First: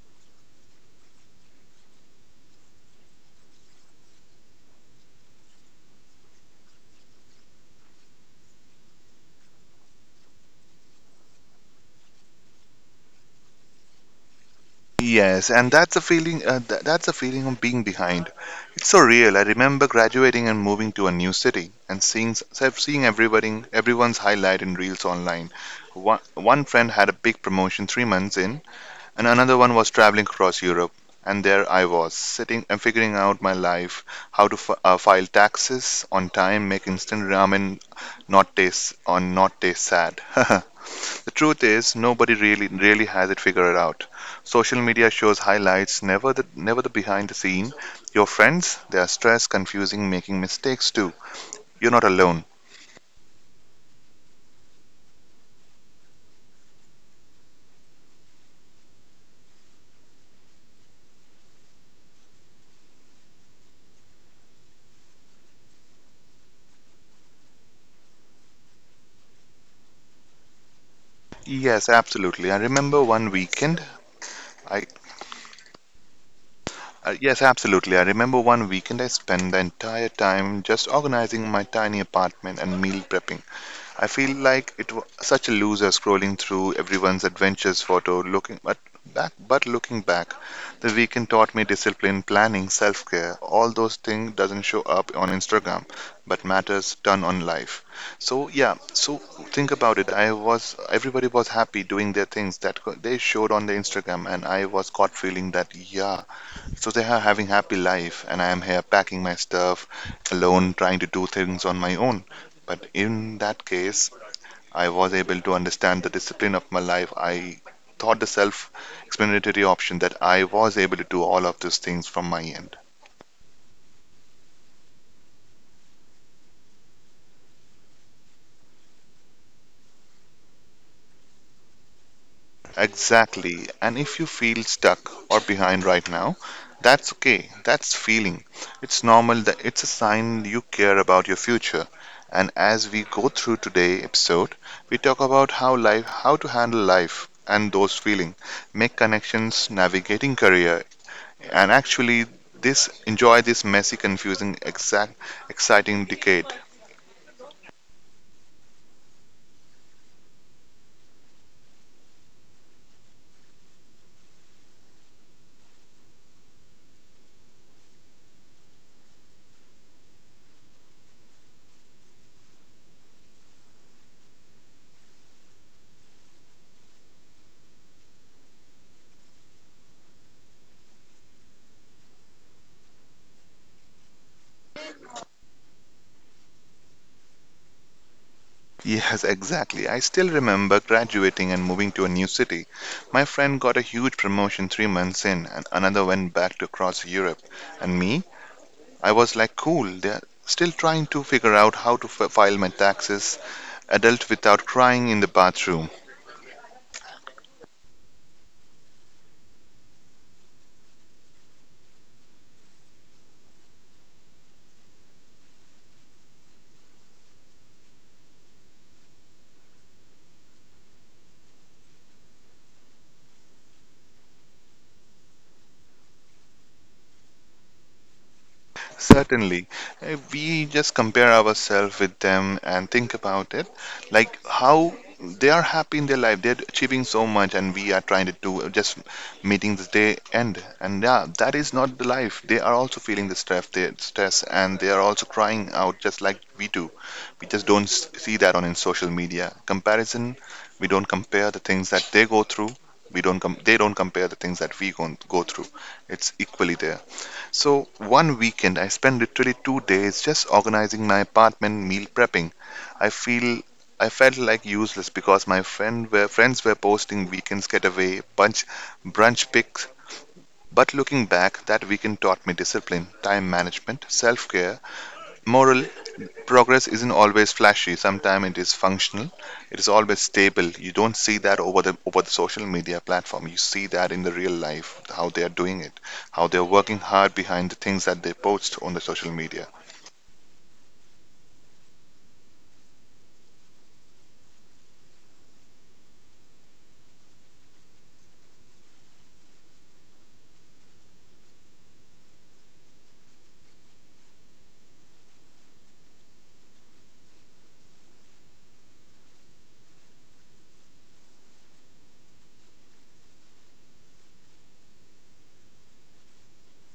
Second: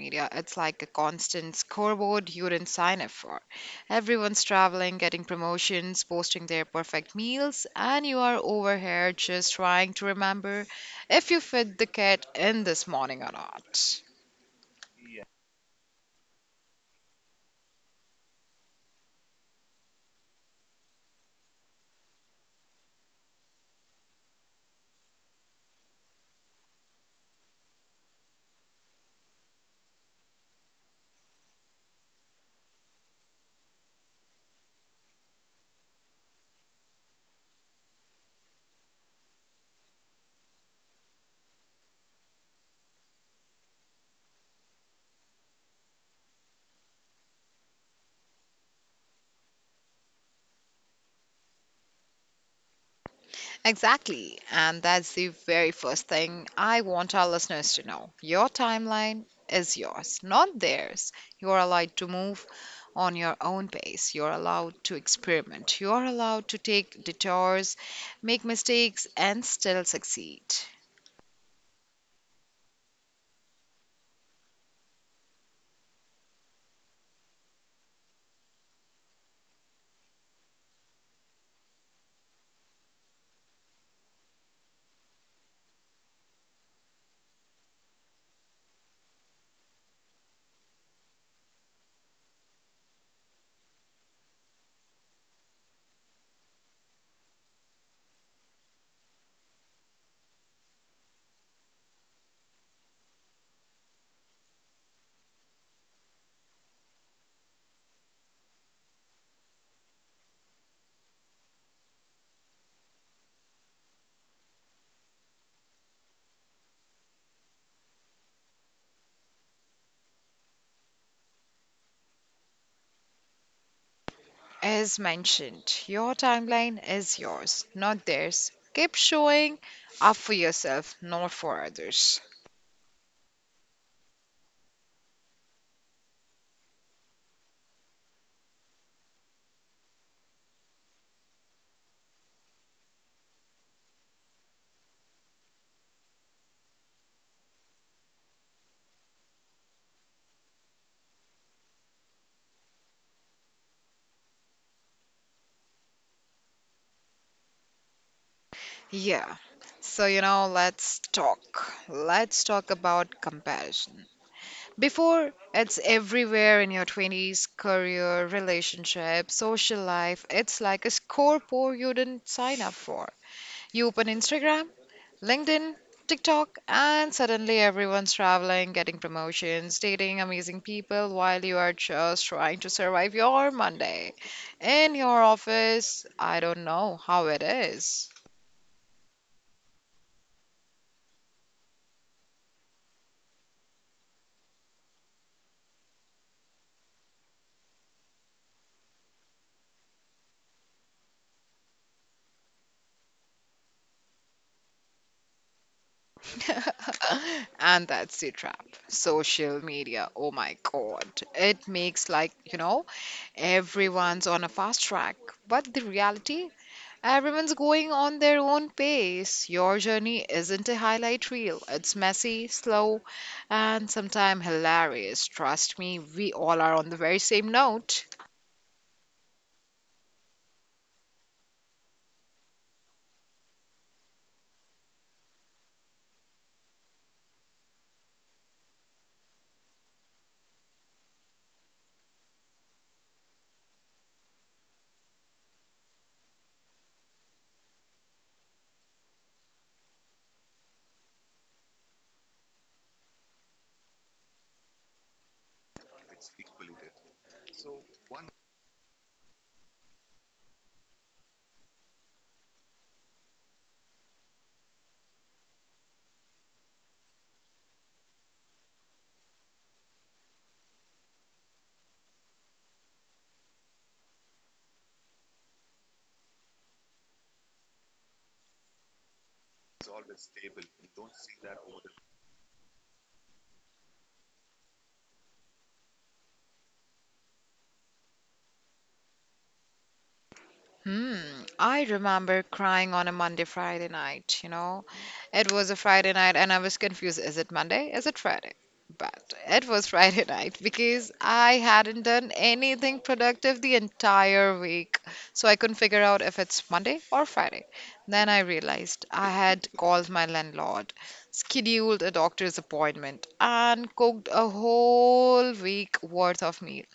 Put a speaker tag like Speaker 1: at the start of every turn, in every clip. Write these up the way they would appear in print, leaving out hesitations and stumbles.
Speaker 1: media. It's like a constant scoreboard you didn't sign up for. Everyone's traveling, getting promotions, posting their perfect meals, and you are over here just trying to remember if you fed the cat in this morning or not.
Speaker 2: Yes, and that's the feeling. That's the feeling of being behind. It's so real. I remember graduating and moving to a new city and seeing everybody everyone's highlight in reels online. One friend had a big promotion 3 months in, and another one was traveling across Europe. And there I was, sitting and figuring out my life, how to file taxes on time, make instant ramen, not taste sad. The truth is, nobody really has it figured out. Social media shows highlights, never the behind the scene. Your friends, they are stressed, confusing, making mistakes too. You're not alone.
Speaker 1: Exactly. And that's the very first thing I want our listeners to know. Your timeline is yours, not theirs. You're allowed to move on your own pace. You're allowed to experiment. You're allowed to take detours, make mistakes, and still succeed.
Speaker 2: Yes, absolutely. I remember one weekend. I yes, absolutely. I remember one weekend I spent the entire time just organizing my tiny apartment and meal prepping. I feel like it was such a loser scrolling through everyone's adventures photo, but looking back, the weekend taught me discipline, planning, self-care. All those things doesn't show up on Instagram, but matters ton on life. So yeah, think about it. I was Everybody was happy doing their things that they showed on the Instagram, and I was caught feeling that, yeah, so they are having happy life, and I am here packing my stuff alone, trying to do things on my own. But in that case, I was able to understand the discipline of my life. I thought the self explanatory option that I was able to do all of those things from my end.
Speaker 1: As mentioned, your timeline is yours, not theirs. Keep showing up for yourself, not for others.
Speaker 2: Exactly. And if you feel stuck or behind right now, that's okay. That's feeling. It's normal that it's a sign you care about your future. And as we go through today episode, we talk about how to handle life and those feeling, make connections, navigating career and actually this messy, confusing, exact exciting decade.
Speaker 1: Yeah. Let's talk. Let's talk about comparison. Before, it's everywhere in your 20s, career, relationship, social life. It's like a scoreboard you didn't sign up for. You open Instagram, LinkedIn, TikTok, and suddenly everyone's traveling, getting promotions, dating amazing people while you are just trying to survive your Monday. In your office, I don't know how it is.
Speaker 2: Yes, exactly, I still remember graduating and moving to a new city. My friend got a huge promotion 3 months in, and another went back to across Europe. And me, I was like, cool, they're still trying to figure out how to file my taxes, adult without crying in the bathroom.
Speaker 1: And that's the trap social media, oh my god, it makes like everyone's on a fast track, but the reality, everyone's going on their own pace. Your journey isn't a highlight reel, it's messy, slow, and sometimes hilarious. Trust me, we all are on the very same note.
Speaker 2: Certainly. If we just compare ourselves with them and think about it, like how they are happy in their life, they're achieving so much, and we are trying to do, just meeting the day end. And yeah, that is not the life. They are also feeling the stress, and they are also crying out just like we do. We just don't see that on in social media. Comparison, we don't compare the things that they go through. We don't com- They don't compare the things that we go through. It's equally there. So one weekend, I spent literally 2 days just organizing my apartment, meal prepping. I feel I felt like useless because friends were posting weekends getaway, brunch pics. But looking back, that weekend taught me discipline, time management, self-care, more. Progress isn't always flashy. Sometimes it is functional. It is always stable. You don't see that over the social media platform. You see that in the real life, how they are doing it, how they are working hard behind the things that they post on the social media.
Speaker 1: Hmm, I remember crying on a Monday, Friday night, it was a Friday night, and I was confused. Is it Monday? Is it Friday? But it was Friday night because I hadn't done anything productive the entire week. So I couldn't figure out if it's Monday or Friday. Then I realized I had called my landlord, scheduled a doctor's appointment, and cooked a whole week worth of meal.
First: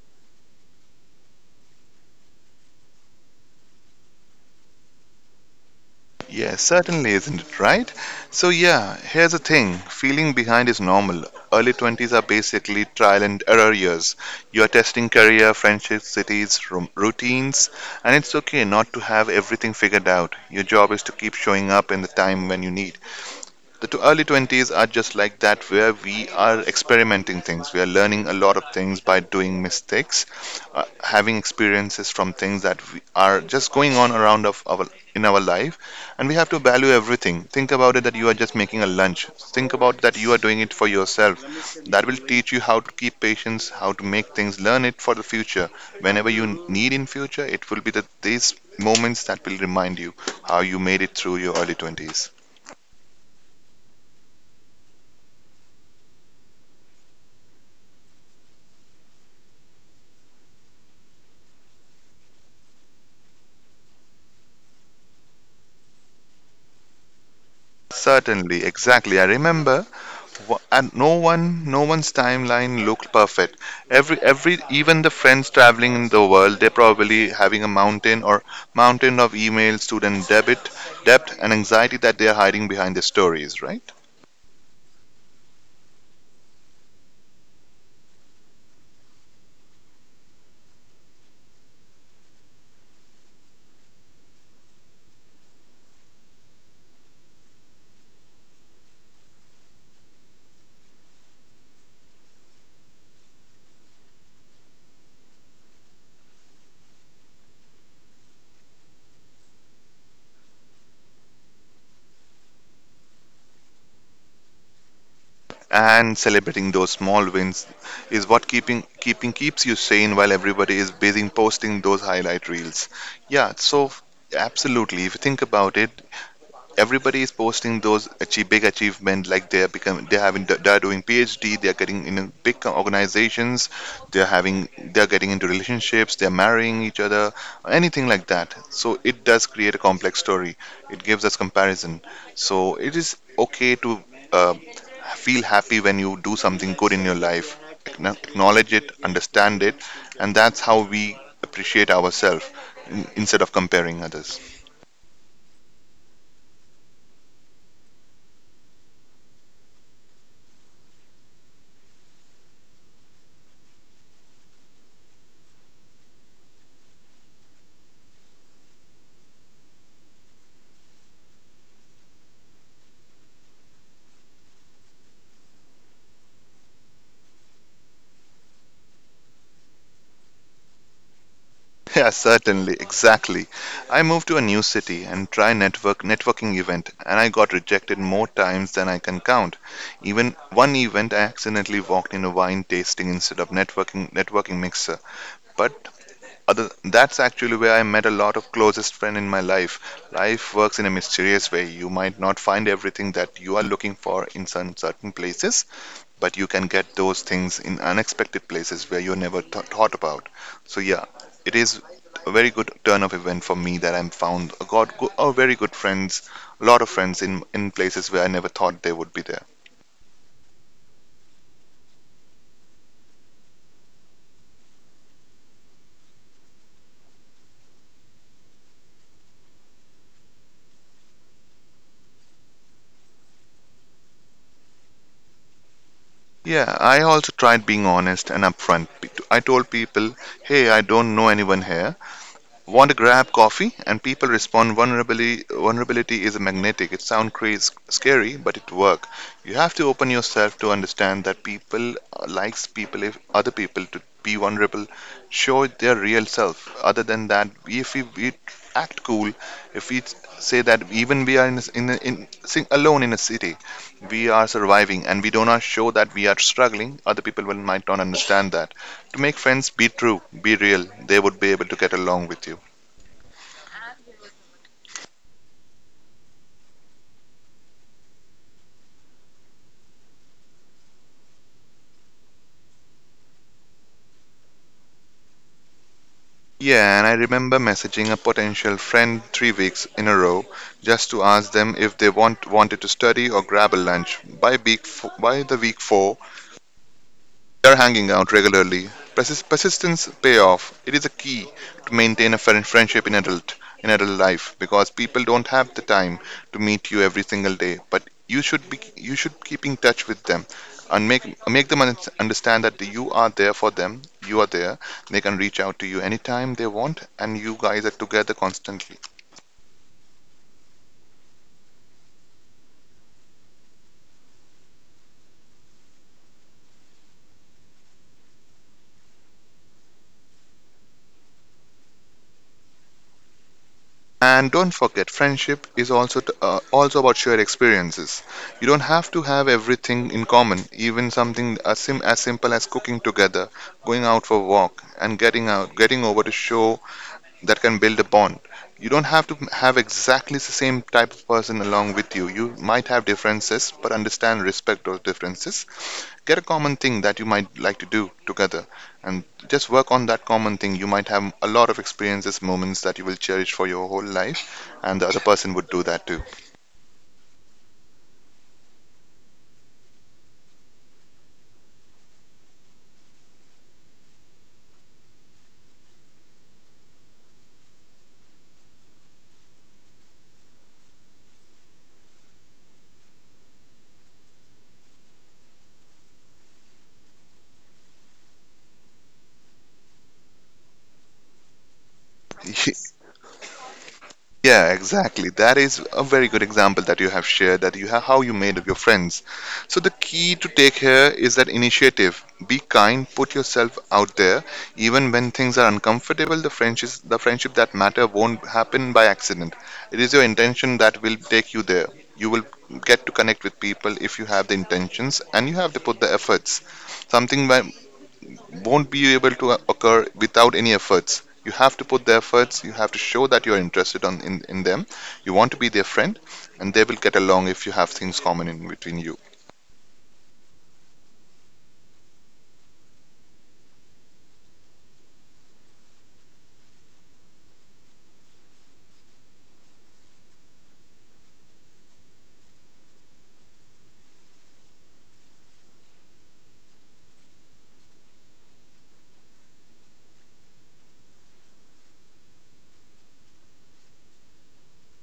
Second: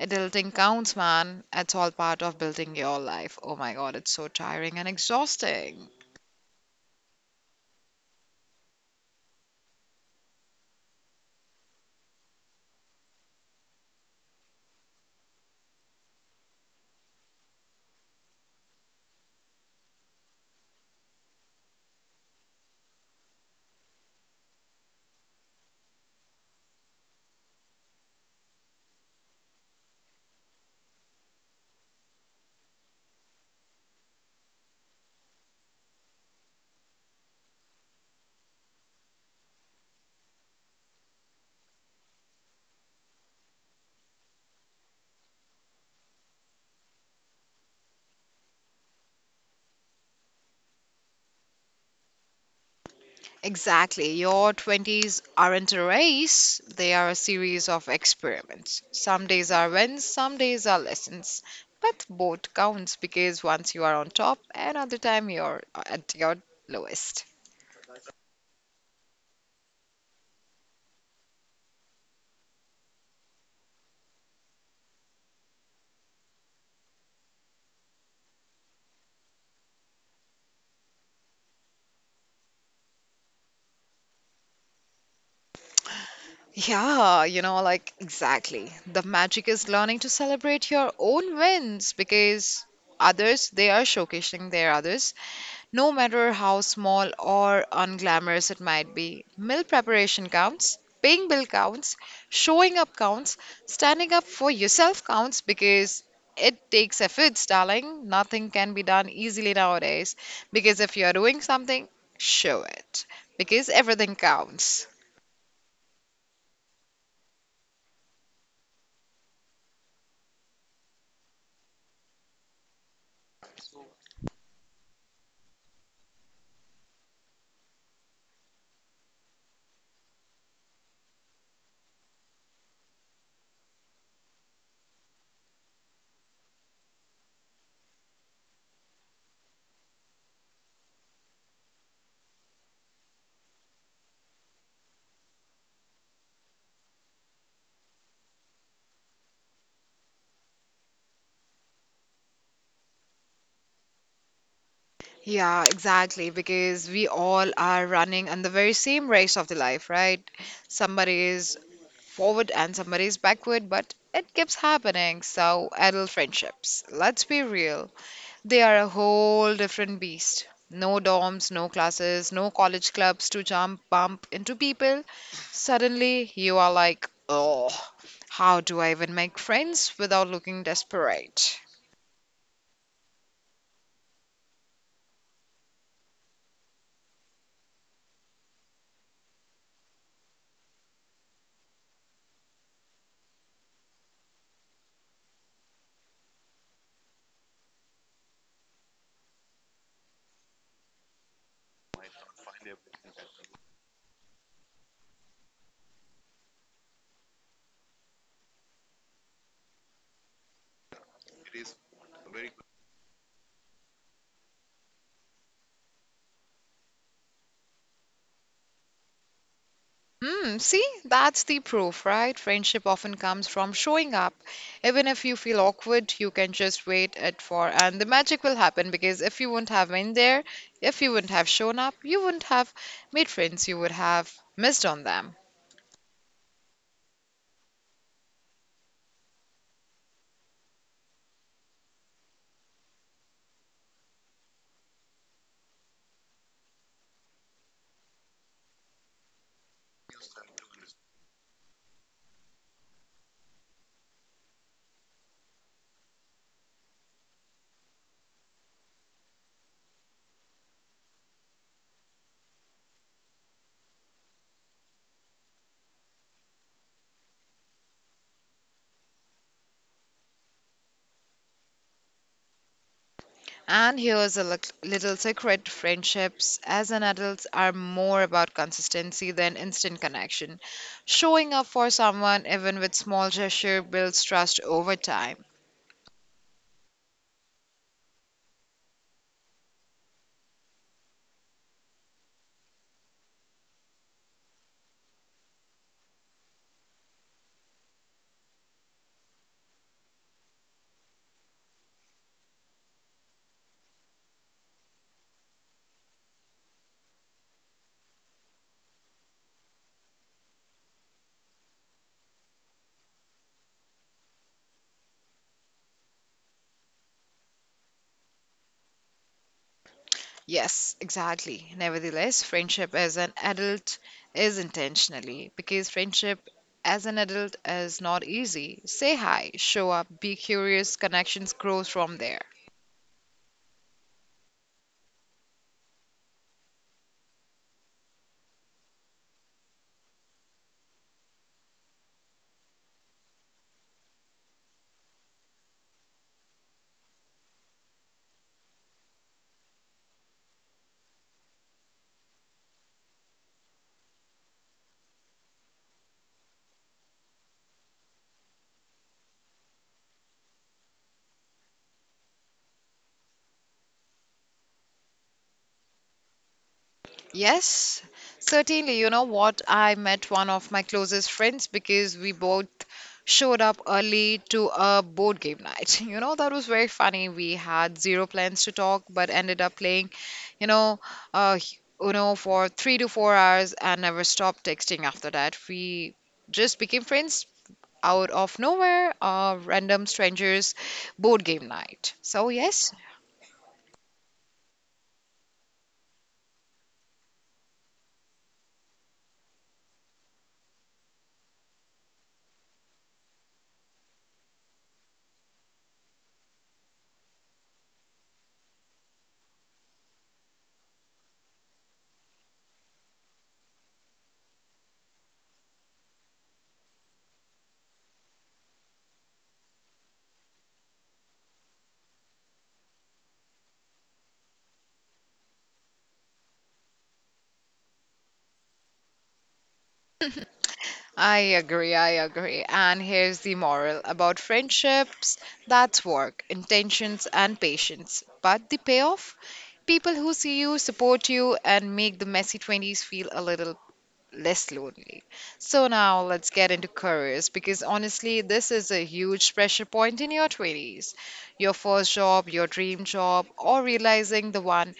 Speaker 1: Adulting counts, man. It's all part of building your life. Oh my god, it's so tiring and exhausting.
Speaker 2: Yes, certainly, isn't it right? So, yeah, here's the thing, feeling behind is normal. Early 20s are basically trial and error years. You are testing career, friendships, cities, routines, and it's okay not to have everything figured out. Your job is to keep showing up in the time when you Early 20s are just like that, where we are experimenting things, we are learning a lot of things by doing mistakes, uh, having experiences from things that we are just going on around of our in our life, and we have to value everything. Think about it, that you are just making a lunch. Think about that you are doing it for yourself. That will teach you how to keep patience, how to make things, learn it for the future. Whenever you need in future, it will be that these moments that will remind you how you made it through your early 20s.
Speaker 1: Exactly. Your 20s aren't a race, they are a series of experiments. Some days are wins, some days are lessons. But both counts because once you are on top, another time you're at your lowest.
Speaker 2: Certainly, exactly. I remember, and no one's timeline looked perfect. Even the friends traveling in the world, they're probably having a mountain or mountain of email, student debt, and anxiety that they're hiding behind their stories, right?
Speaker 1: Yeah, like exactly. The magic is learning to celebrate your own wins because others, they are showcasing their others. No matter how small or unglamorous it might be, meal preparation counts, paying bill counts, showing up counts, standing up for yourself counts, because it takes efforts, darling. Nothing can be done easily nowadays because if you're doing something, show it, because everything counts.
Speaker 2: And celebrating those small wins is what keeping keeping keeps you sane while everybody is busy posting those highlight reels. Yeah, so absolutely. If you think about it, everybody is posting those big achievement, like they're doing PhD, they're getting in big organizations, they're getting into relationships, they're marrying each other, anything like that. So it does create a complex story, it gives us comparison. So it is okay to, uh, feel happy when you do something good in your life. Acknowledge it, understand it, and that's how we appreciate ourselves, instead of comparing others.
Speaker 1: Yeah, exactly. Because we all are running on the very same race of the life, right? Somebody is forward and somebody's backward, but it keeps happening. So, adult friendships, let's be real, they are a whole different beast. No dorms, no classes, no college clubs to jump, bump into people. Suddenly, you are like, oh, how do I even make friends without looking desperate?
Speaker 2: Yeah, certainly, exactly. I moved to a new city and try networking event and I got rejected more times than I can count. Even one event I accidentally walked in a wine tasting instead of networking mixer. But other that's actually where I met a lot of closest friend in my life. Life works in a mysterious way. You might not find everything that you are looking for in some certain places, but you can get those things in unexpected places where you never thought about. So yeah, it is a very good turn of event for me that I'm found a very good friends, a lot of friends in places where I never thought they would be there.
Speaker 1: Mm, see, that's the proof, right? Friendship often comes from showing up. Even if you feel awkward, you can just wait it for, and the magic will happen, because if you wouldn't have been there, if you wouldn't have shown up, you wouldn't have made friends, you would have missed on them.
Speaker 2: Yeah, I also tried being honest and upfront. I told people, "Hey, I don't know anyone here. Want to grab coffee?" And people respond, vulnerability is magnetic. It sounds crazy scary, but it work. You have to open yourself to understand that people, likes people if other people to be vulnerable, show their real self. Other than that, if we act cool, if we say that even we are in sing alone in a city, we are surviving and we do not show that we are struggling, other people will might not understand that. To make friends, be true, be real. They would be able to get along with you.
Speaker 1: And here's a little secret: friendships as an adult are more about consistency than instant connection. Showing up for someone, even with small gesture, builds trust over time.
Speaker 2: Yeah, and I remember messaging a potential friend 3 weeks in a row just to ask them if they wanted to study or grab a lunch. By the week four, we are hanging out regularly. Persistence pay off. It is a key to maintain a friendship in adult life, because people don't have the time to meet you every single day. But you should be, you should keep in touch with them and make them understand that you are there for them. You are there. They can reach out to you anytime they want, and you guys are together constantly.
Speaker 1: Yes, exactly. Nevertheless, friendship as an adult is intentionally because friendship as an adult is not easy. Say hi, show up, be curious, connections grows from there.
Speaker 2: And don't forget, friendship is also also about shared experiences. You don't have to have everything in common, even something as, as simple as cooking together, going out for a walk, and getting over to show, that can build a bond. You don't have to have exactly the same type of person along with you. You might have differences, but understand, respect those differences, get a common thing that you might like to do together, and just work on that common thing. You might have a lot of experiences moments that you will cherish for your whole life, and the other person would do that too.
Speaker 1: Yes, certainly. You know what? I met one of my closest friends because we both showed up early to a board game night. You know, that was very funny. We had zero plans to talk, but ended up playing, you know, uh, Uno for 3 to 4 hours and never stopped texting after that. We just became friends out of nowhere, random strangers, board game night. So, yes.
Speaker 2: Yeah, exactly. That is a very good example that you have shared, that you have how you made of your friends. So the key to take here is that initiative. Be kind, put yourself out there. Even when things are uncomfortable, the friendship that matter won't happen by accident. It is your intention that will take you there. You will get to connect with people if you have the intentions, and you have to put the efforts. Something where, won't be able to occur without any efforts. You have to put the efforts, you have to show that you are interested on, in them, you want to be their friend, and they will get along if you have things common in between you.
Speaker 1: I agree, I agree. And here's the moral about friendships: that's work, intentions, and patience. But the payoff? People who see you, support you, and make the messy 20s feel a little less lonely. So now let's get into careers, because honestly, this is a huge pressure point in your 20s. Your first job, your dream job, or realizing the one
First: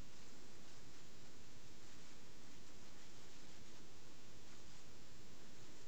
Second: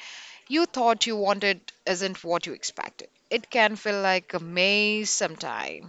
Speaker 1: you thought you wanted isn't what you expected. It can feel like a maze sometimes.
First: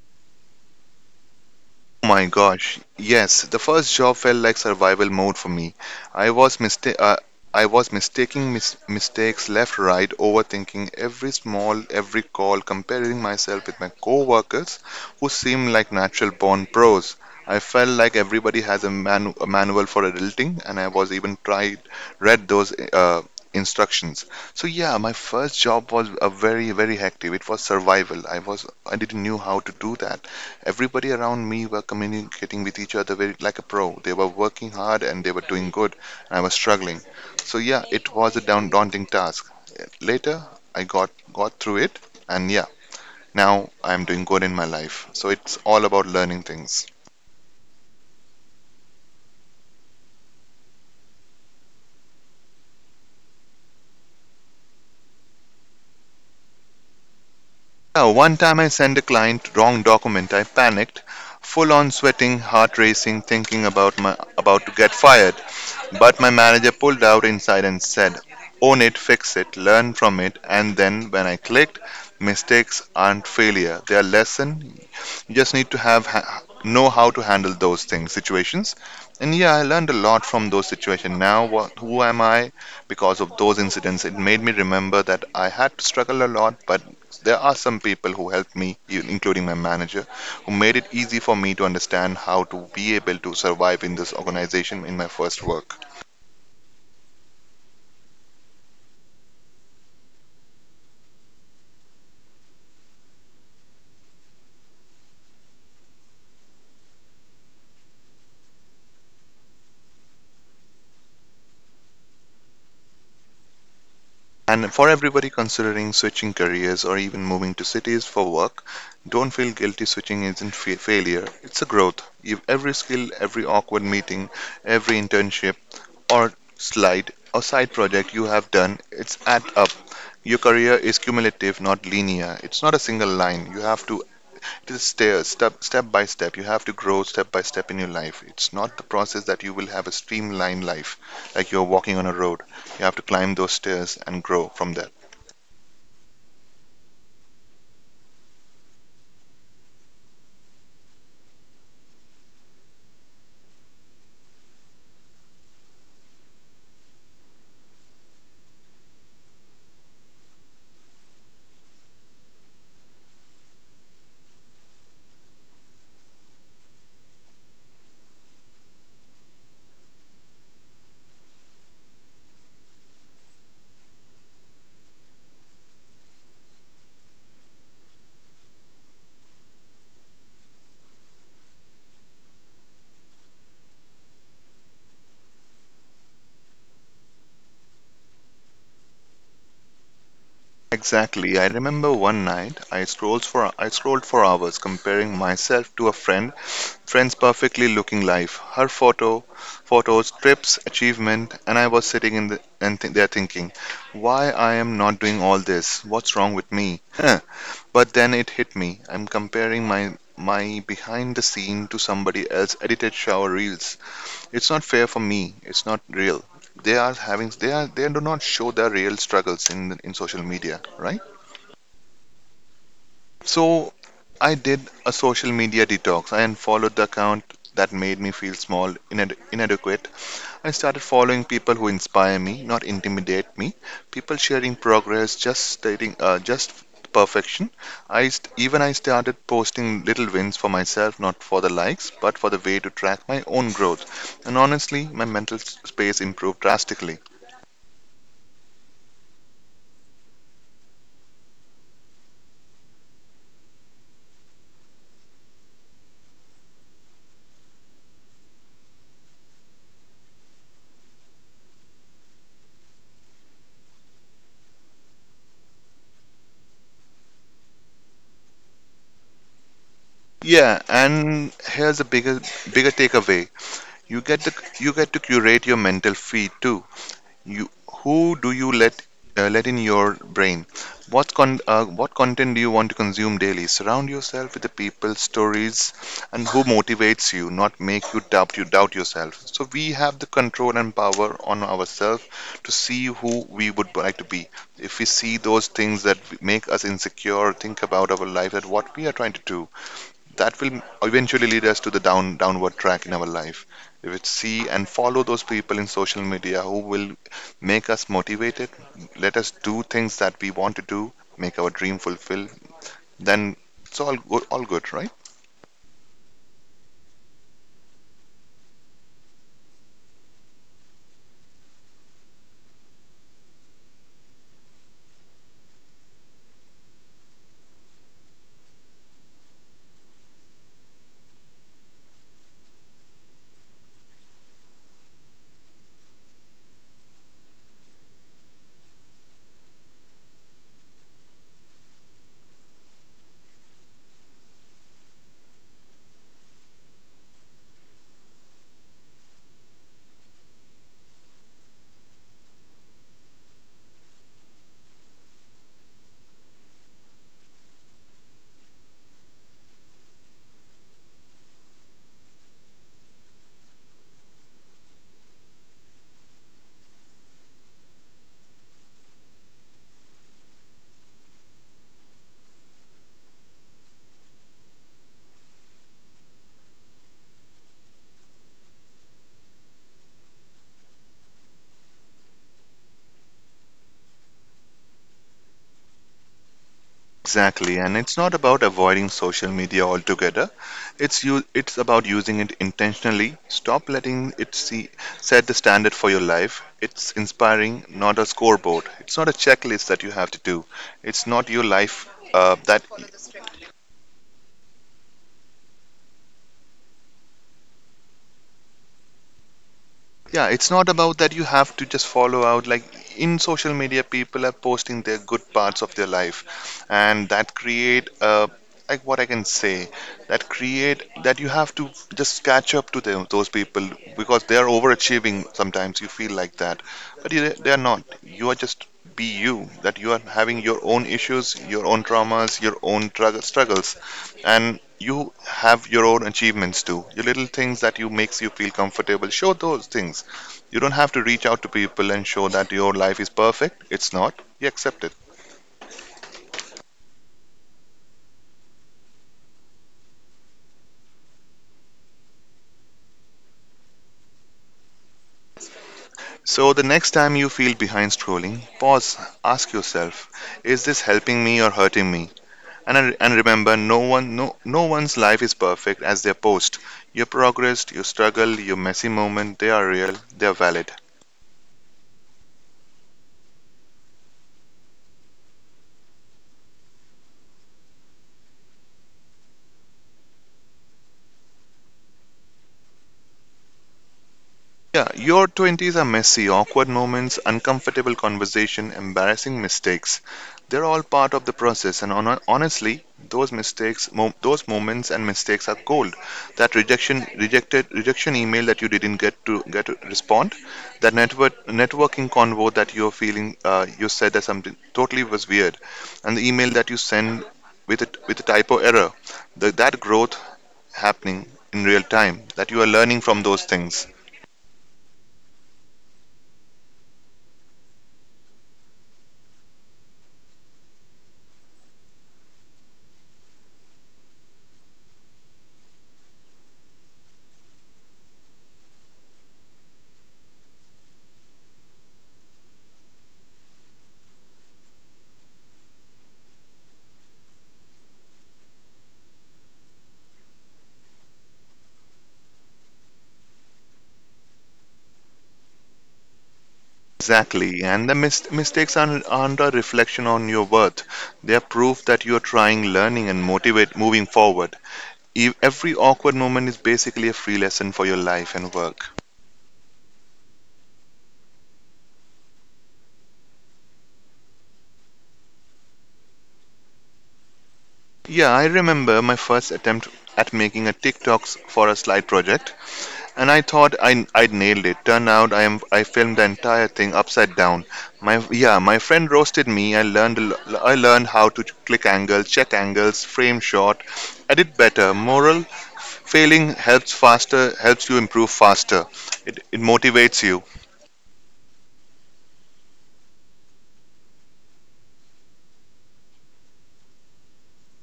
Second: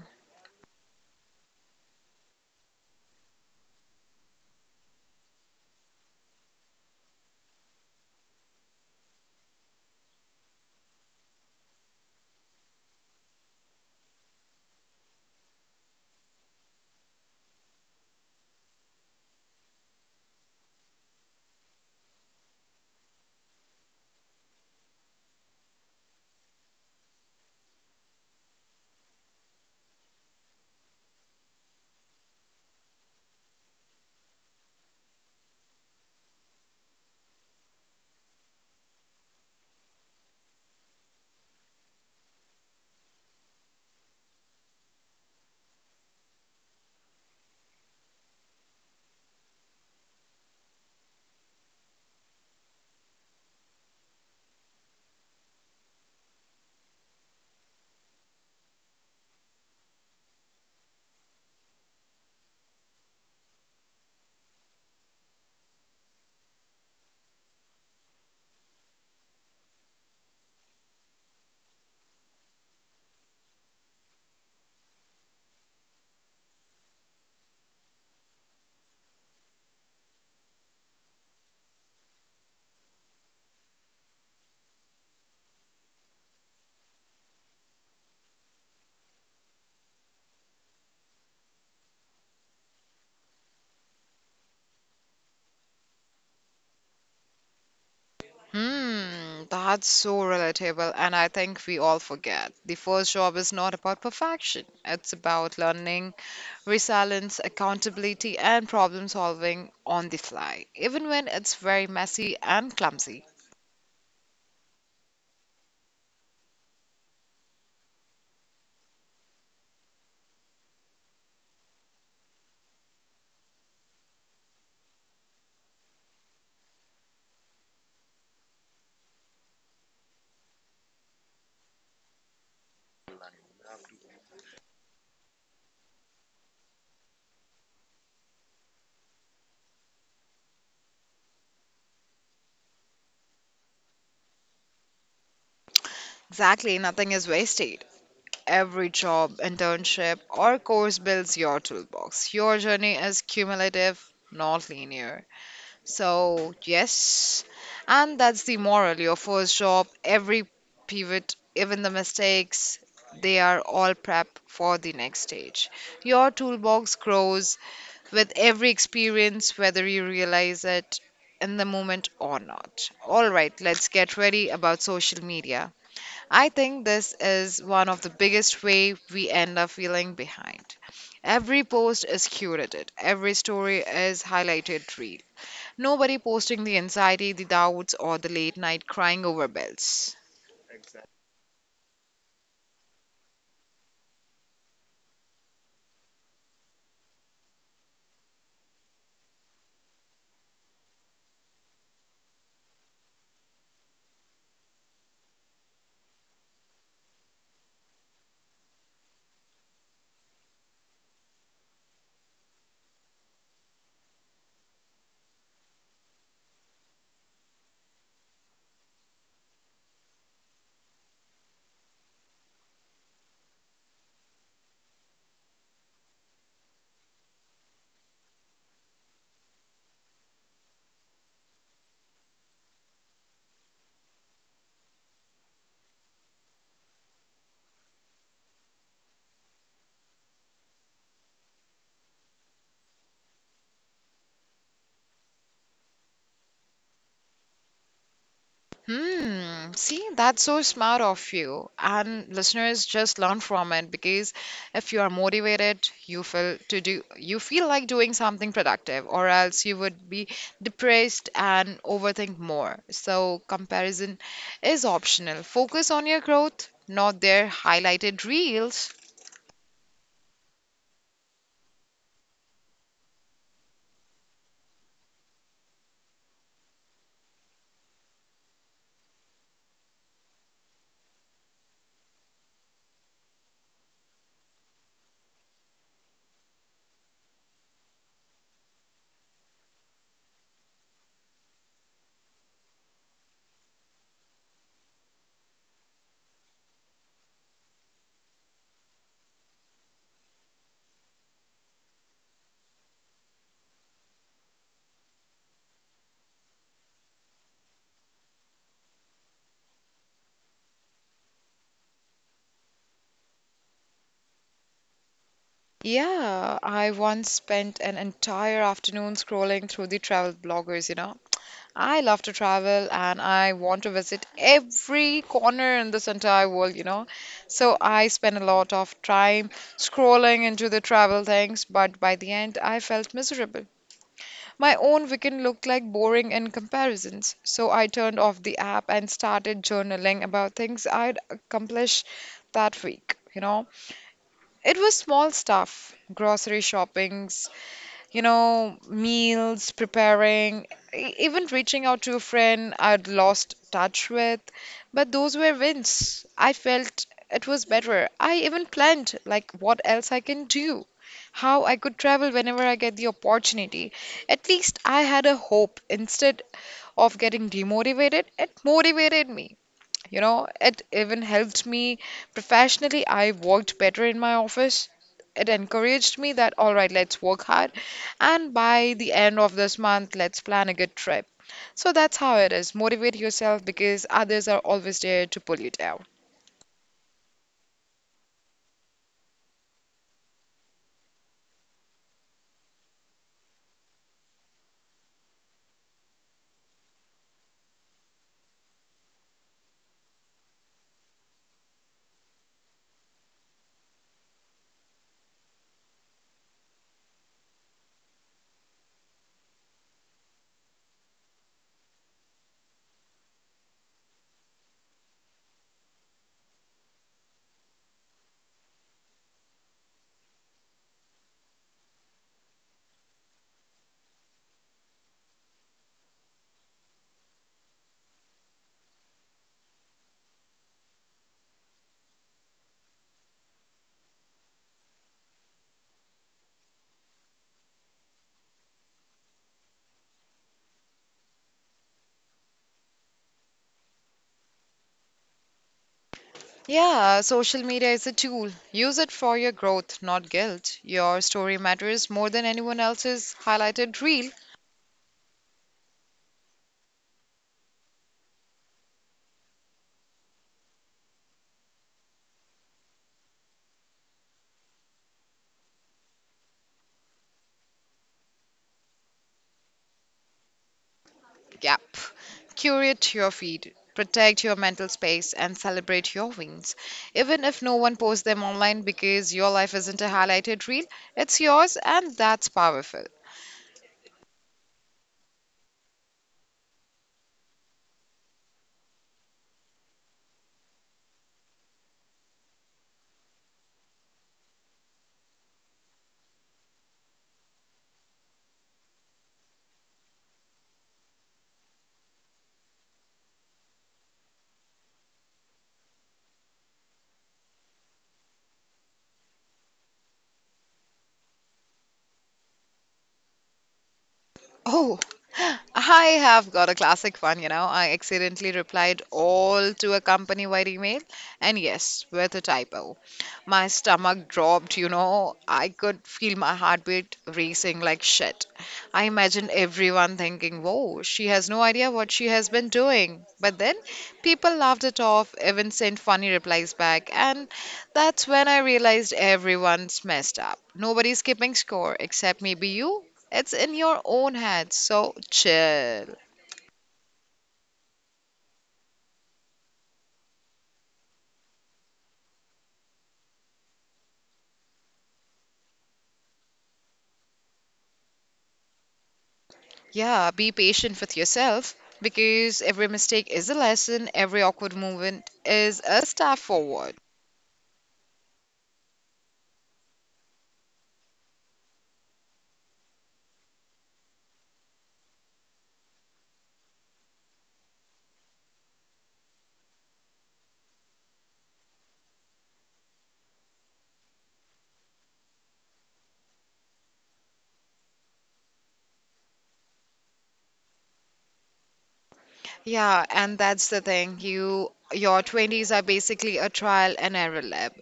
Speaker 2: Oh my gosh, yes. The first job felt like survival mode for me. I was mista- uh, I was mistaking mistakes left, right, overthinking every call, comparing myself with my co-workers who seemed like natural born pros. I felt like everybody has a manual for adulting, and I was even tried read those instructions. So yeah, my first job was a very hectic. It was survival. I didn't knew how to do that. Everybody around me were communicating with each other very like a pro. They were working hard and they were doing good. And I was struggling. So yeah, it was a down daunting task. Later, I got through it, and yeah, now I am doing good in my life. So it's all about learning things. Now, one time I sent a client wrong document. I panicked, full on sweating, heart racing, thinking about to get fired. But my manager pulled out inside and said, own it, fix it, learn from it. And then when I clicked, mistakes aren't failure, they are lesson. You just need to know how to handle those things, situations. And yeah, I learned a lot from those situations. Now, who am I? Because of those incidents, it made me remember that I had to struggle a lot, but there are some people who helped me, including my manager, who made it easy for me to understand how to be able to survive in this organization in my first work.
Speaker 1: Hmm, that's so relatable, and I think we all forget. The first job is not about perfection, it's about learning, resilience, accountability, and problem solving on the fly, even when it's very messy and clumsy.
Speaker 2: And for everybody considering switching careers or even moving to cities for work, don't feel guilty, switching isn't failure. It's a growth. You, every skill, every awkward meeting, every internship or slide or side project you have done, it's add up. Your career is cumulative, not linear. It's not a single line. You have to it is stairs, step by step. You have to grow step by step in your life. It's not the process that you will have a streamlined life, like you're walking on a road. You have to climb those stairs and grow from there.
Speaker 1: Exactly, nothing is wasted. Every job, internship, or course builds your toolbox. Your journey is cumulative, not linear. So, yes, and that's the moral. Your first job, every pivot, even the mistakes, they are all prep for the next stage. Your toolbox grows with every experience, whether you realize it in the moment or not. All right, let's get ready about social media. I think this is one of the biggest way we end up feeling behind. Every post is curated, every story is highlighted real. Nobody posting the anxiety, the doubts, or the late night crying over bills.
Speaker 2: Exactly. I remember one night I scrolled for hours comparing myself to a friend's perfectly looking life, her photos, trips, achievement, and I was sitting in the, and th- there thinking, why I am not doing all this? What's wrong with me? Huh. But then it hit me. I'm comparing my behind the scene to somebody else edited shower reels. It's not fair for me. It's not real. They are having they are they do not show their real struggles in social media, right? So I did a social media detox. I unfollowed the account that made me feel small, inadequate. I started following people who inspire me, not intimidate me. People sharing progress, just stating, just perfection. Even I started posting little wins for myself, not for the likes, but for the way to track my own growth. And honestly, my mental space improved drastically.
Speaker 1: Hmm, see, that's so smart of you. And listeners, just learn from it, because if you are motivated, you feel like doing something productive, or else you would be depressed and overthink more. So comparison is optional. Focus on your growth, not their highlighted reels.
Speaker 2: Yeah, and here's a bigger takeaway. You get to you get to curate your mental feed too. You, who do you let in your brain? What content do you want to consume daily? Surround yourself with the people, stories, and who motivates you, not make you doubt yourself. So we have the control and power on ourselves to see who we would like to be. If we see those things that make us insecure, think about our life, that what we are trying to do, that will eventually lead us to the downward track in our life. We would see and follow those people in social media who will make us motivated, let us do things that we want to do, make our dream fulfill. Then it's all good, right?
Speaker 1: Yeah, I once spent an entire afternoon scrolling through the travel bloggers, you know. I love to travel and I want to visit every corner in this entire world, you know. So I spent a lot of time scrolling into the travel things, but by the end I felt miserable. My own weekend looked like boring in comparisons. So I turned off the app and started journaling about things I'd accomplished that week, you know. It was small stuff: grocery shopping, meals, preparing, even reaching out to a friend I'd lost touch with. But those were wins. I felt it was better. I even planned like what else I can do, how I could travel whenever I get the opportunity. At least I had a hope. Instead of getting demotivated, it motivated me. You know, it even helped me professionally. I worked better in my office. It encouraged me that, all right, let's work hard. And by the end of this month, let's plan a good trip. So that's how it is. Motivate yourself because others are always there to pull you down.
Speaker 2: Exactly, and it's not about avoiding social media altogether. It's you. It's about using it intentionally. Stop letting it see set the standard for your life. It's inspiring, not a scoreboard. It's not a checklist that you have to do. It's not your life that. Yeah, it's not about that. You have to just follow out, like in social media people are posting their good parts of their life, and that create a, like, what I can say, that create that you have to just catch up to them, those people, because they are overachieving. Sometimes you feel like that, but you, they are not. You are just be you, that you are having your own issues, your own traumas, your own struggles, and you have your own achievements too. Your little things that you makes you feel comfortable, show those things. You don't have to reach out to people and show that your life is perfect. It's not. You accept it.
Speaker 1: Yeah, social media is a tool. Use it for your growth, not guilt. Your story matters more than anyone else's highlighted reel.
Speaker 2: So the next time you feel behind scrolling, pause, ask yourself, is this helping me or hurting me? And remember, no one's life is perfect as their post. Your progress, your struggle, your messy moment, they are real, they are valid.
Speaker 1: Yep. Curate your feed, protect your mental space, and celebrate your wins. Even if no one posts them online, because your life isn't a highlighted reel, it's yours, and that's powerful.
Speaker 2: Yeah, your 20s are messy, awkward moments, uncomfortable conversation, embarrassing mistakes. They're all part of the process, and honestly, those moments and mistakes are gold. That rejection email that you didn't get to respond, that networking convo that you're feeling, you said that something totally was weird, and the email that you send with a typo error, that growth happening in real time, that you are learning from those things.
Speaker 1: Oh, I have got a classic one, you know. I accidentally replied all to a company wide email, and yes, with a typo. My stomach dropped, you know. I could feel my heartbeat racing like shit. I imagined everyone thinking, whoa, she has no idea what she has been doing. But then people laughed it off, even sent funny replies back. And that's when I realized everyone's messed up. Nobody's keeping score except maybe you. It's in your own hands, so chill.
Speaker 2: Exactly, and the mistakes aren't a reflection on your worth. They're proof that you're trying, learning, and motivate moving forward. Every awkward moment is basically a free lesson for your life and work.
Speaker 1: Yeah, be patient with yourself because every mistake is a lesson, every awkward movement is a step forward.
Speaker 2: Yeah, I remember my first attempt at making a TikToks for a slide project, and I thought I'd nailed it. Turned out I filmed the entire thing upside down. My Yeah, my friend roasted me. I learned how to check angles, frame shot. I did better. Moral: failing helps you improve faster. It motivates you.
Speaker 1: Yeah, and that's the thing. Your 20s are basically a trial and error lab.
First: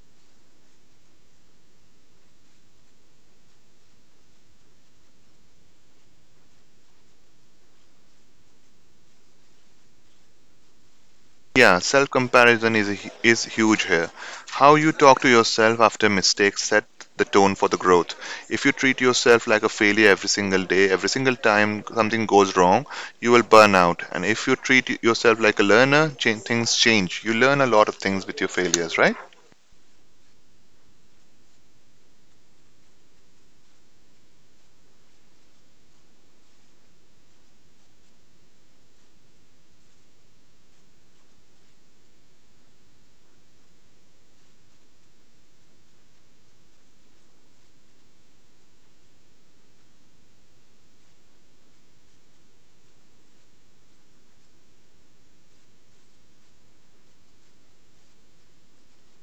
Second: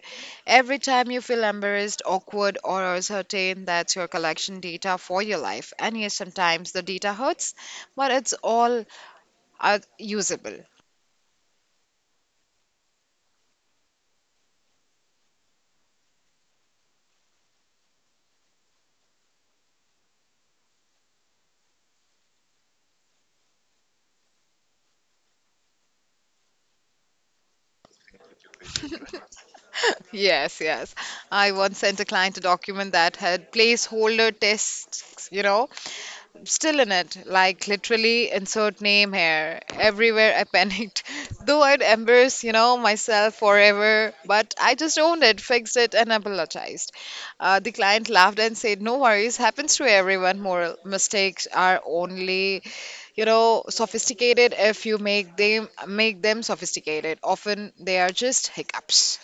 Speaker 1: Every time you feel embarrassed, awkward, or uncertain, that's your collection data for your life. And yes, sometimes the data hurts, but it's all usable.
Speaker 2: Yeah, self comparison is huge here. How you talk to yourself after mistakes set the tone for the growth. If you treat yourself like a failure every single day, every single time something goes wrong, you will burn out. And if you treat yourself like a learner, things change. You learn a lot of things with your failures, right?
Speaker 1: Yes, yes. I once sent a client a document that had placeholder tests, you know, still in it, like literally insert name here. Everywhere I panicked, though I'd embarrass, you know, myself forever. But I just owned it, fixed it, and apologized. The client laughed and said, "No worries, happens to everyone. Moral mistakes are only." Sophisticated, if you make them sophisticated often, they are just hiccups.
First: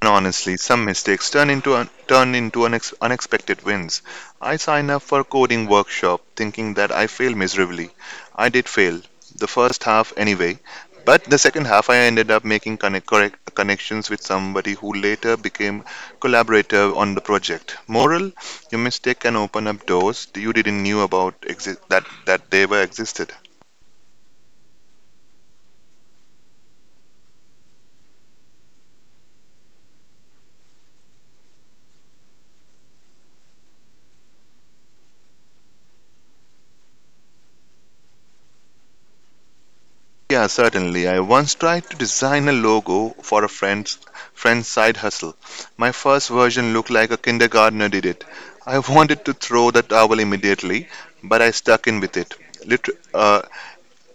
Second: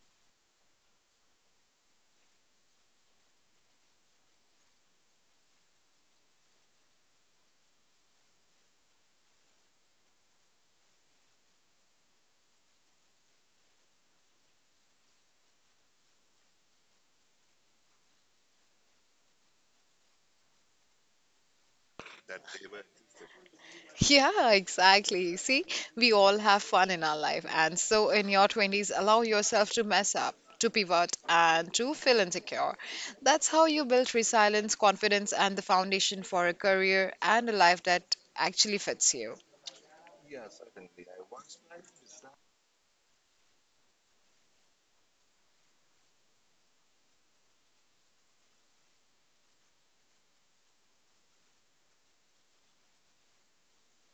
Speaker 2: And honestly, some mistakes turned into unexpected wins. I signed up for a coding workshop thinking that I failed miserably. I did fail, the first half anyway, but the second half I ended up making correct connections with somebody who later became collaborator on the project. Moral: your mistake can open up doors you didn't knew about that they were existed.
Speaker 1: Yeah, exactly. See, we all have fun in our life. And so in your 20s, allow yourself to mess up, to pivot, and to feel insecure. That's how you build resilience, confidence, and the foundation for a career and a life that actually fits you.
Speaker 2: Yeah, certainly. I once tried to design a logo for a friend's side hustle. My first version looked like a kindergartner did it. I wanted to throw the towel immediately, but I stuck in with it. Lit- uh,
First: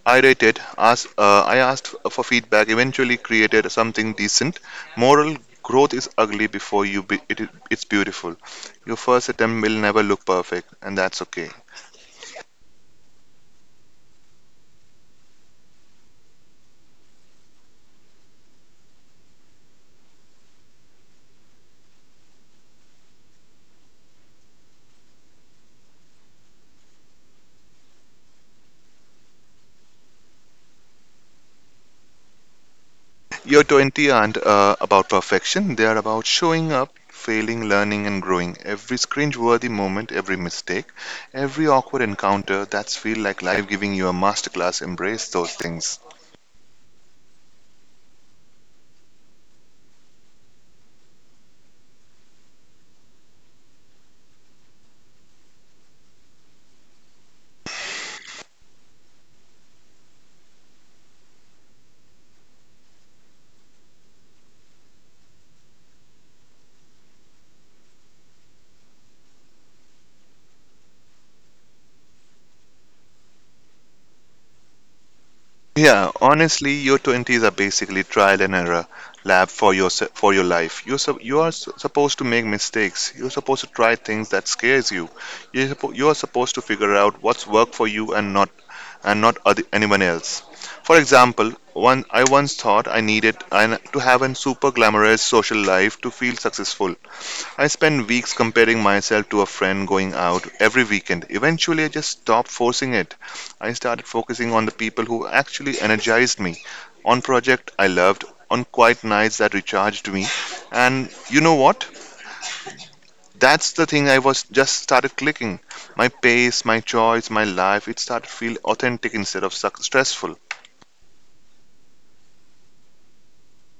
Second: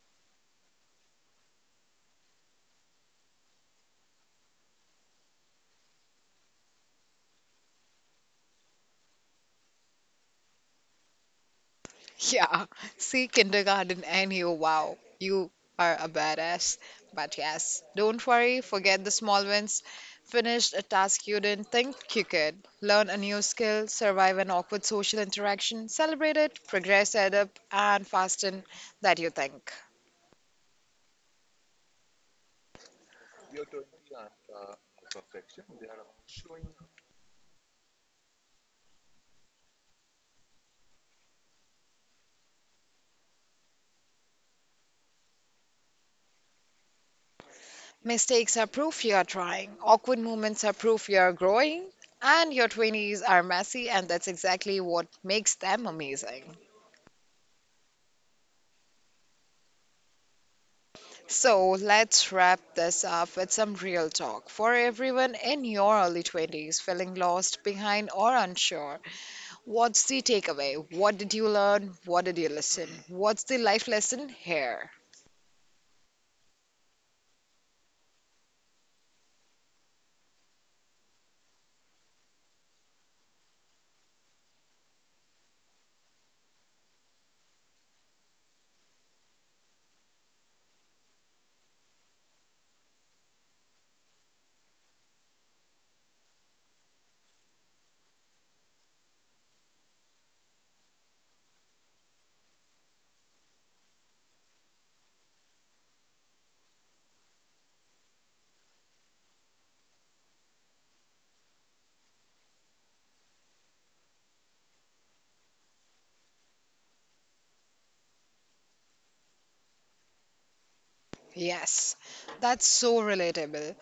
Speaker 2: Irritated, I asked for feedback. Eventually, created something decent. Moral: growth is ugly before it's beautiful. Your first attempt will never look perfect, and that's okay.
Speaker 1: Yeah, see kindergarten and you, wow, you are a badass. But yes, don't worry, forget the small wins. Finish a task you didn't think you could. Learn a new skill, survive an awkward social interaction, celebrate it, progress, add up, and fasten that you think.
Speaker 2: Your 20 aren't about perfection, they are about showing up, failing, learning, and growing. Every cringe-worthy moment, every mistake, every awkward encounter that's feel like life giving you a masterclass, embrace those things.
Speaker 1: Mistakes are proof you are trying, awkward moments are proof you are growing, and your 20s are messy, and that's exactly what makes them amazing. So let's wrap this up with some real talk for everyone in your early 20s feeling lost, behind, or unsure. What's the takeaway? What did you learn? What did you listen? What's the life lesson here?
Speaker 2: Yeah, honestly, your 20s are basically trial and error lab for your life. You are supposed to make mistakes. You're supposed to try things that scares you. You're supposed to figure out what's worked for you and not anyone else. For example, one I once thought I needed to have a super glamorous social life to feel successful. I spent weeks comparing myself to a friend going out every weekend. Eventually, I just stopped forcing it. I started focusing on the people who actually energized me, on project I loved, on quiet nights that recharged me. And you know what? That's the thing I was just started clicking. My pace, my choice, my life, it started to feel authentic instead of stressful.
Speaker 1: Yes, that's so relatable.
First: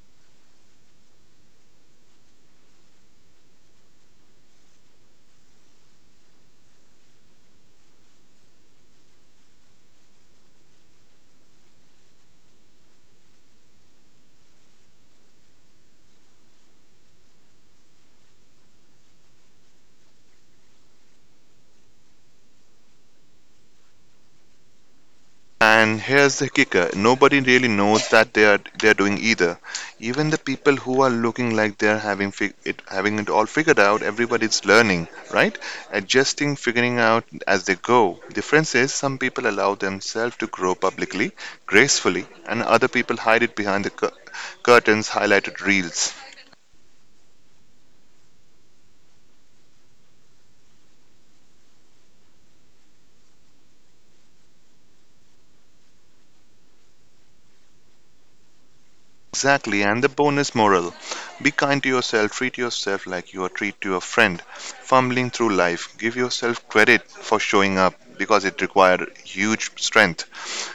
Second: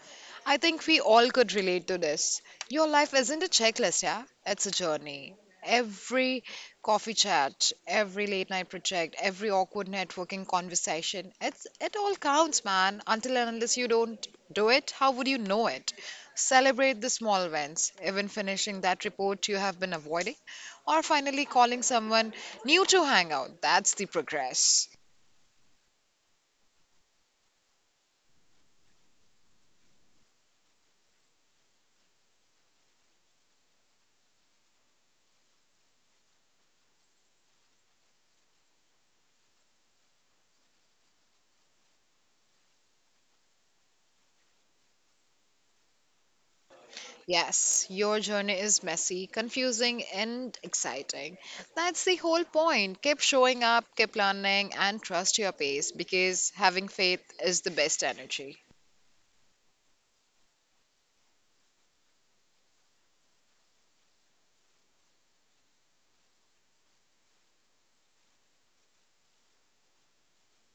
Speaker 1: I think we all could relate to this. Your life isn't a checklist, yeah? It's a journey. Every coffee chat, every late night project, every awkward networking conversation, it all counts, man. Until and unless you don't do it, how would you know it? Celebrate the small wins, even finishing that report you have been avoiding, or finally calling someone new to hang out. That's the progress.
Speaker 2: And here's the kicker, nobody really knows that they're doing either. Even the people who are looking like they're having it all figured out, everybody's learning, right? Adjusting, figuring out as they go. Difference is some people allow themselves to grow publicly, gracefully, and other people hide it behind the curtains, highlighted reels.
Speaker 1: Yes, your journey is messy, confusing, and exciting. That's the whole point. Keep showing up, keep learning, and trust your pace because having faith is the best energy.
Speaker 2: Exactly, and the bonus moral: be kind to yourself, treat yourself like you are treat to a friend. Fumbling through life, give yourself credit for showing up because it required huge strength.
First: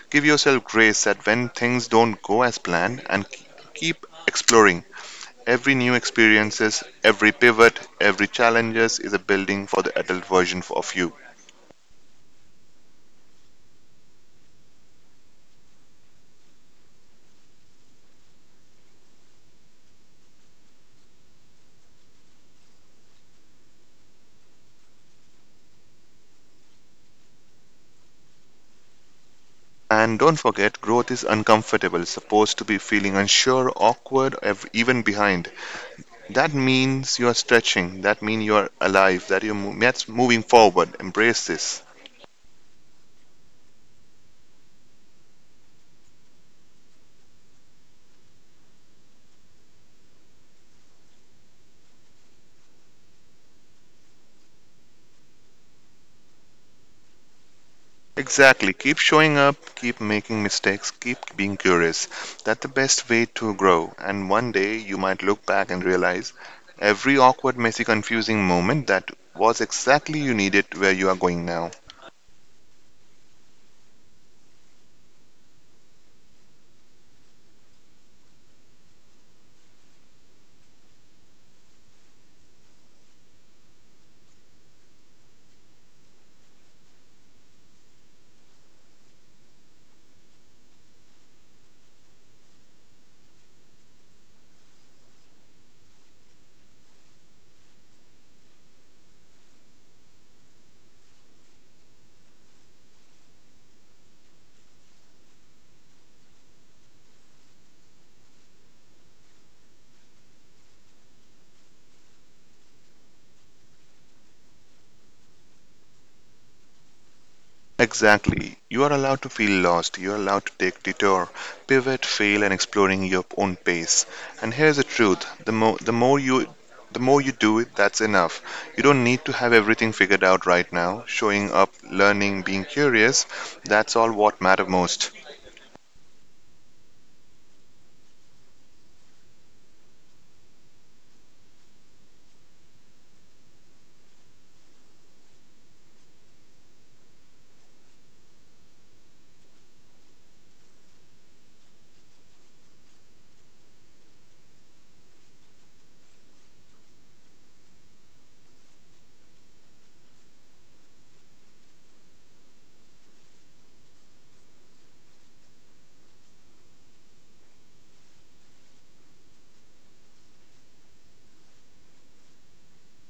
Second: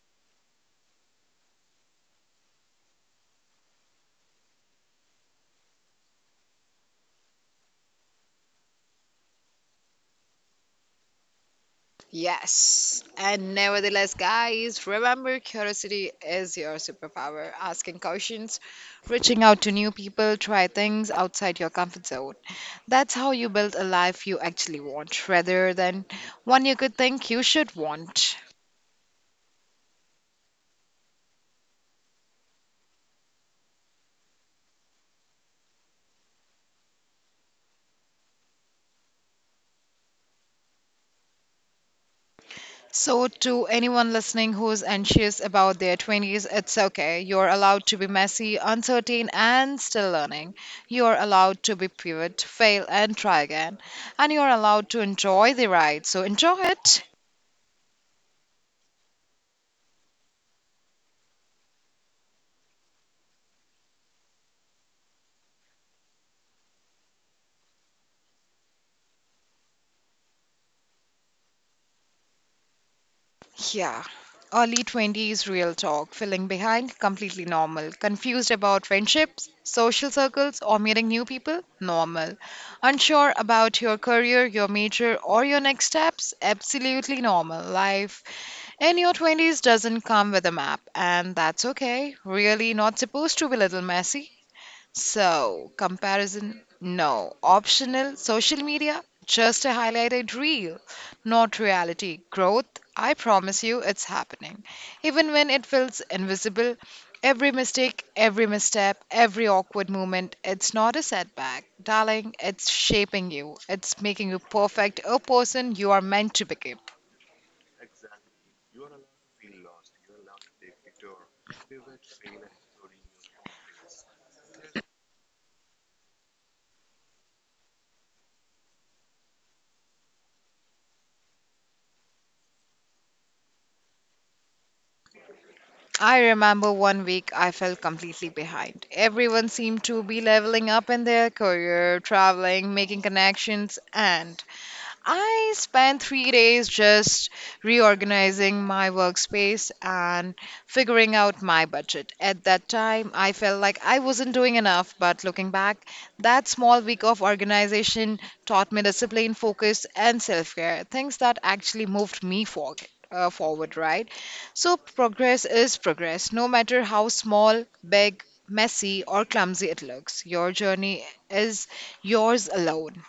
Speaker 2: Give yourself grace that when things don't go as planned, and keep exploring. Every new experiences, every pivot, every challenges is a building for the adult version of you.
Speaker 1: Yes, and nevertheless, guys, remember curiosity is your superpower. Asking questions, reaching out to new people, try things outside your comfort zone. That's how you build a life you actually want rather than one you could think you should want.
Speaker 2: And don't forget, growth is uncomfortable, supposed to be feeling unsure, awkward, even behind. That means you are stretching. That means you are alive. That's moving forward. Embrace this.
Speaker 1: So, to anyone listening who's anxious about their 20s, it's okay. You're allowed to be messy, uncertain, and still learning. You're allowed to be pivot, fail, and try again. And you're allowed to enjoy the ride. So, enjoy it.
Speaker 2: Exactly. Keep showing up. Keep making mistakes. Keep being curious. That's the best way to grow. And one day you might look back and realize every awkward, messy, confusing moment that was exactly you needed where you are going now.
Speaker 1: Yeah. Early 20s real talk, feeling behind, completely normal. Confused about friendships, social circles, or meeting new people, normal. Unsure about your career, your major, or your next steps, absolutely normal. Life in your 20s doesn't come with a map, and that's okay. Really not supposed to be a little messy. So, comparison, no. Optional social media, just a highlighted reel, not reality. Growth, I promise you, it's happening. Even when it feels invisible, every mistake, every misstep, every awkward moment, it's not a setback. Darling, it's shaping you, it's making you perfect, a person you are meant to become.
Speaker 2: Exactly. You are allowed to feel lost. You are allowed to take detour, pivot, fail, and exploring your own pace. And here's the truth: the more you do it, that's enough. You don't need to have everything figured out right now. Showing up, learning, being curious, that's all what matter most.
Speaker 1: I remember 1 week I felt completely behind. Everyone seemed to be leveling up in their career, traveling, making connections, and I spent 3 days just reorganizing my workspace and figuring out my budget. At that time, I felt like I wasn't doing enough, but looking back, that small week of organization taught me discipline, focus, and self care things that actually moved me forward. Forward, right? So, progress is progress, no matter how small, big, messy, or clumsy it looks. Your journey is yours alone.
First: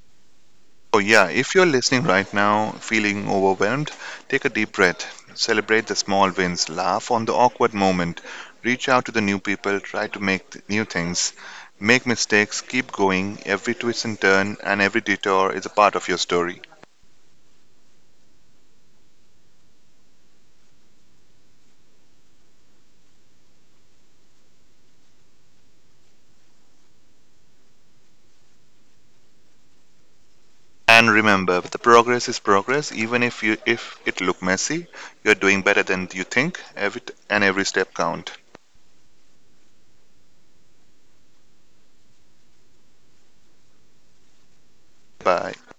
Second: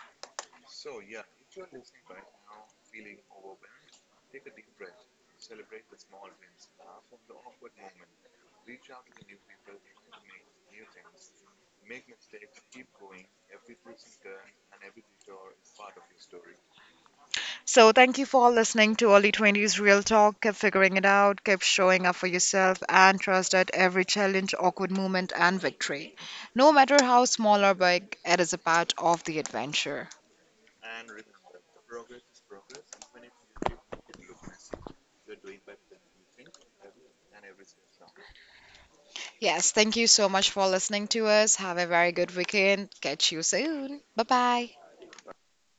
Speaker 2: So, yeah, if you're listening right now feeling overwhelmed, take a deep breath, celebrate the small wins, laugh on the awkward moment, reach out to the new people, try to make new things, make mistakes, keep going. Every twist and turn and every detour is a part of your story.
Speaker 1: So, thank you for listening to Early 20s Real Talk. Keep figuring it out, keep showing up for yourself, and trust that every challenge, awkward moment, and victory, no matter how small or big, it is a part of the adventure.
Speaker 2: And remember, the progress is progress. Even if you if it look messy, you're doing better than you think. And every step count.
Speaker 1: Yes, thank you so much for listening to us. Have a very good weekend. Catch you soon. Bye bye.
Speaker 2: Bye.